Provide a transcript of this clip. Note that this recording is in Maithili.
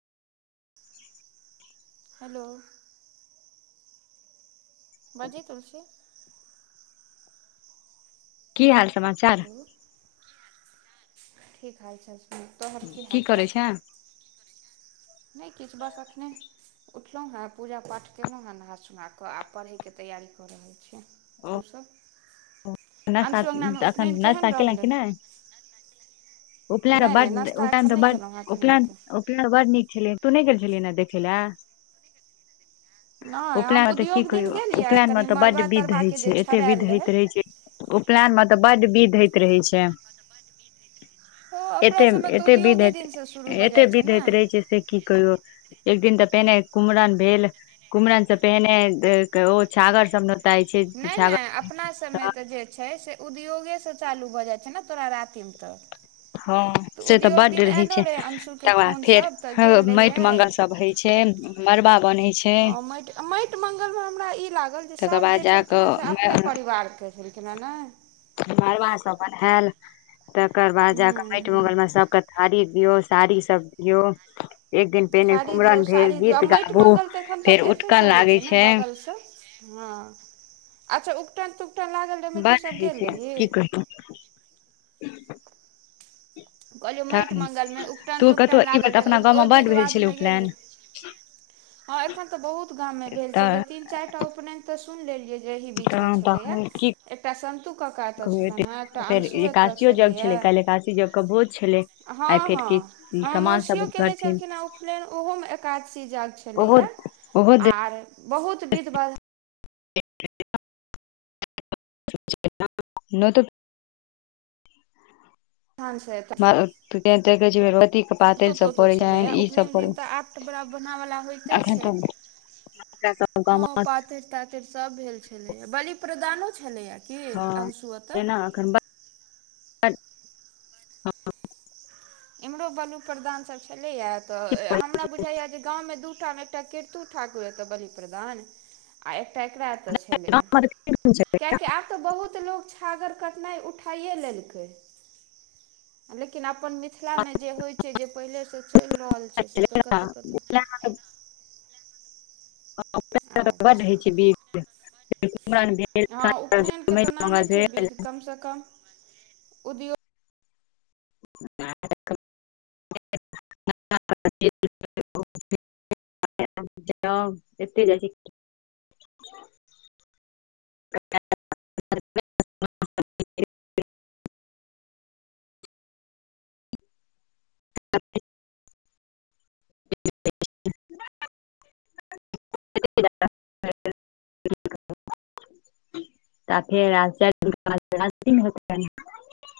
हेलो बाजहि तुलसी की हाल समाचार हेलो की हाल छै तोहर की करै हालचाल छै नहि किछु बस एखने उठलहुँ हैं पूजा पाठ केलहुँ हैं नहा सुना कऽ आ पढ़यके तैयारी कऽ रहल छी तु सब नाश्ता तऽ अखन केहन नाश्ता केलैं रहलै कि नहि उपला र नहि ब नहि नाश्ता एखन उपला नहि बाद केलहुँ हेँ कनि उपला रुकू [unintelligible] बड्ड नीक छलै तू नहि गेल छलहिने देखैले [inaudible] नहि हम उपनयन मे तऽ की उद्योग दिन कहियौ गेलियै उपनयन मे कनि तऽ बड मड़बा विध होइ तड़बाके छै जे एते विध छड़ायल होइत रहै छै उपनयन मे तऽ बड्ड विध होइत रहै छै ओ अपना एते म सबमे तऽ एते विध उद्योगे होयत दिनसँ शुरू भऽ एते जाइ छै विध ने होइत रहै छै से की कहियौ एक दिन तऽ पहिने कुमरन भेल कुमरन से पहिने ओ छागर सब नोताइ छै नहि नहि छागर अपना सभमे तऽ जे छै से उद्योगेसँ चालू भऽ जाई छै ने तोरा रातिम तक हँ से तऽ बड्ड रहे छै रहै अंशुके तकर बाद फेर फोनसभ तऽ हँ गेल माटि रहियै मंगल सब होय छै न मरबा बन्है हँ माटि माटि मंगल मे हमरा ई लागल जे तकर सभ बाद जे छलखिन जाकऽ हैं से अपने परिवारके छलखिन हैं नहि मड़बा सब बन्हैल तकर बाद जाकऽ हूँ माटि हूँ मंगल मे सबके थारी दियौ साड़ी सब दियौ एक दिन पहिने थारी दियौ कुमरन भेल साड़ी दियौ आ गीत माटि गाबू फेर उटकन लागे छै तू सब हँ अच्छा उकटन तुकटन लागल रहै ओहिमे तू बड सब होइ गेल छै रही की कहियौ कहलियौ माटि तऽ मंगलमे उपटन तू कतहु तुपटन ई बेर लागल तऽ रहै अपना ओहि गाँवमे ओहि बड्ड विध भेल छलै वाधमे गेल उपनयन रही हँ एखन तऽ बहुत गाम मे भेल छलै तीन चारि टा उपनयन त सुन लेलियै जे एहि बीच मे तऽ छलैया की एकटा सन्तु कक्का एतऽ छलनि हैं फेर एकादशीयो जग छलैया काल्हि एकादशी जगके भोज छलै आइ हँ फेर की हँ हमर सामान सब मौसियो केने उठलथिन छलखिन ह उपलेन ओहो मे एकादशी जाग छल ओहो छलैय ओहो आर बहुत विद्ध बाध [inaudible] हन छै देखे छैथ के पातरि सब पड़ै छै ई सब पड़ टुकड़ा बनावला होइते छै बच्चा सब हँ गाम पातरि तातरि फेर सब भेल छलैया बलि प्रदानो छलैया हँ एना अखन इम्हरो बली प्रदानसभ छलैया तऽ हमरा बुझाइया जे गामवमे दू टामे ए बलिप्रदान आ एकटा एकरा एतऽ छलैय कियाकि आब तऽ बहुत लोक छागर कटनाइ उठाइए लेलकै लेकिन अपन मिथिलामे जे होइत छै जे पहिलेसँ चलि रहल से तऽ कतऽ कतऽ अच्छा [inaudible] कुमरन भेल ह उपनेन तऽ जमाइन ना मंगल छै भेल विध कम क [inaudible] [inaudible] [inaudible] [inaudible] [inaudible] [inaudible] [inaudible] [inaudible]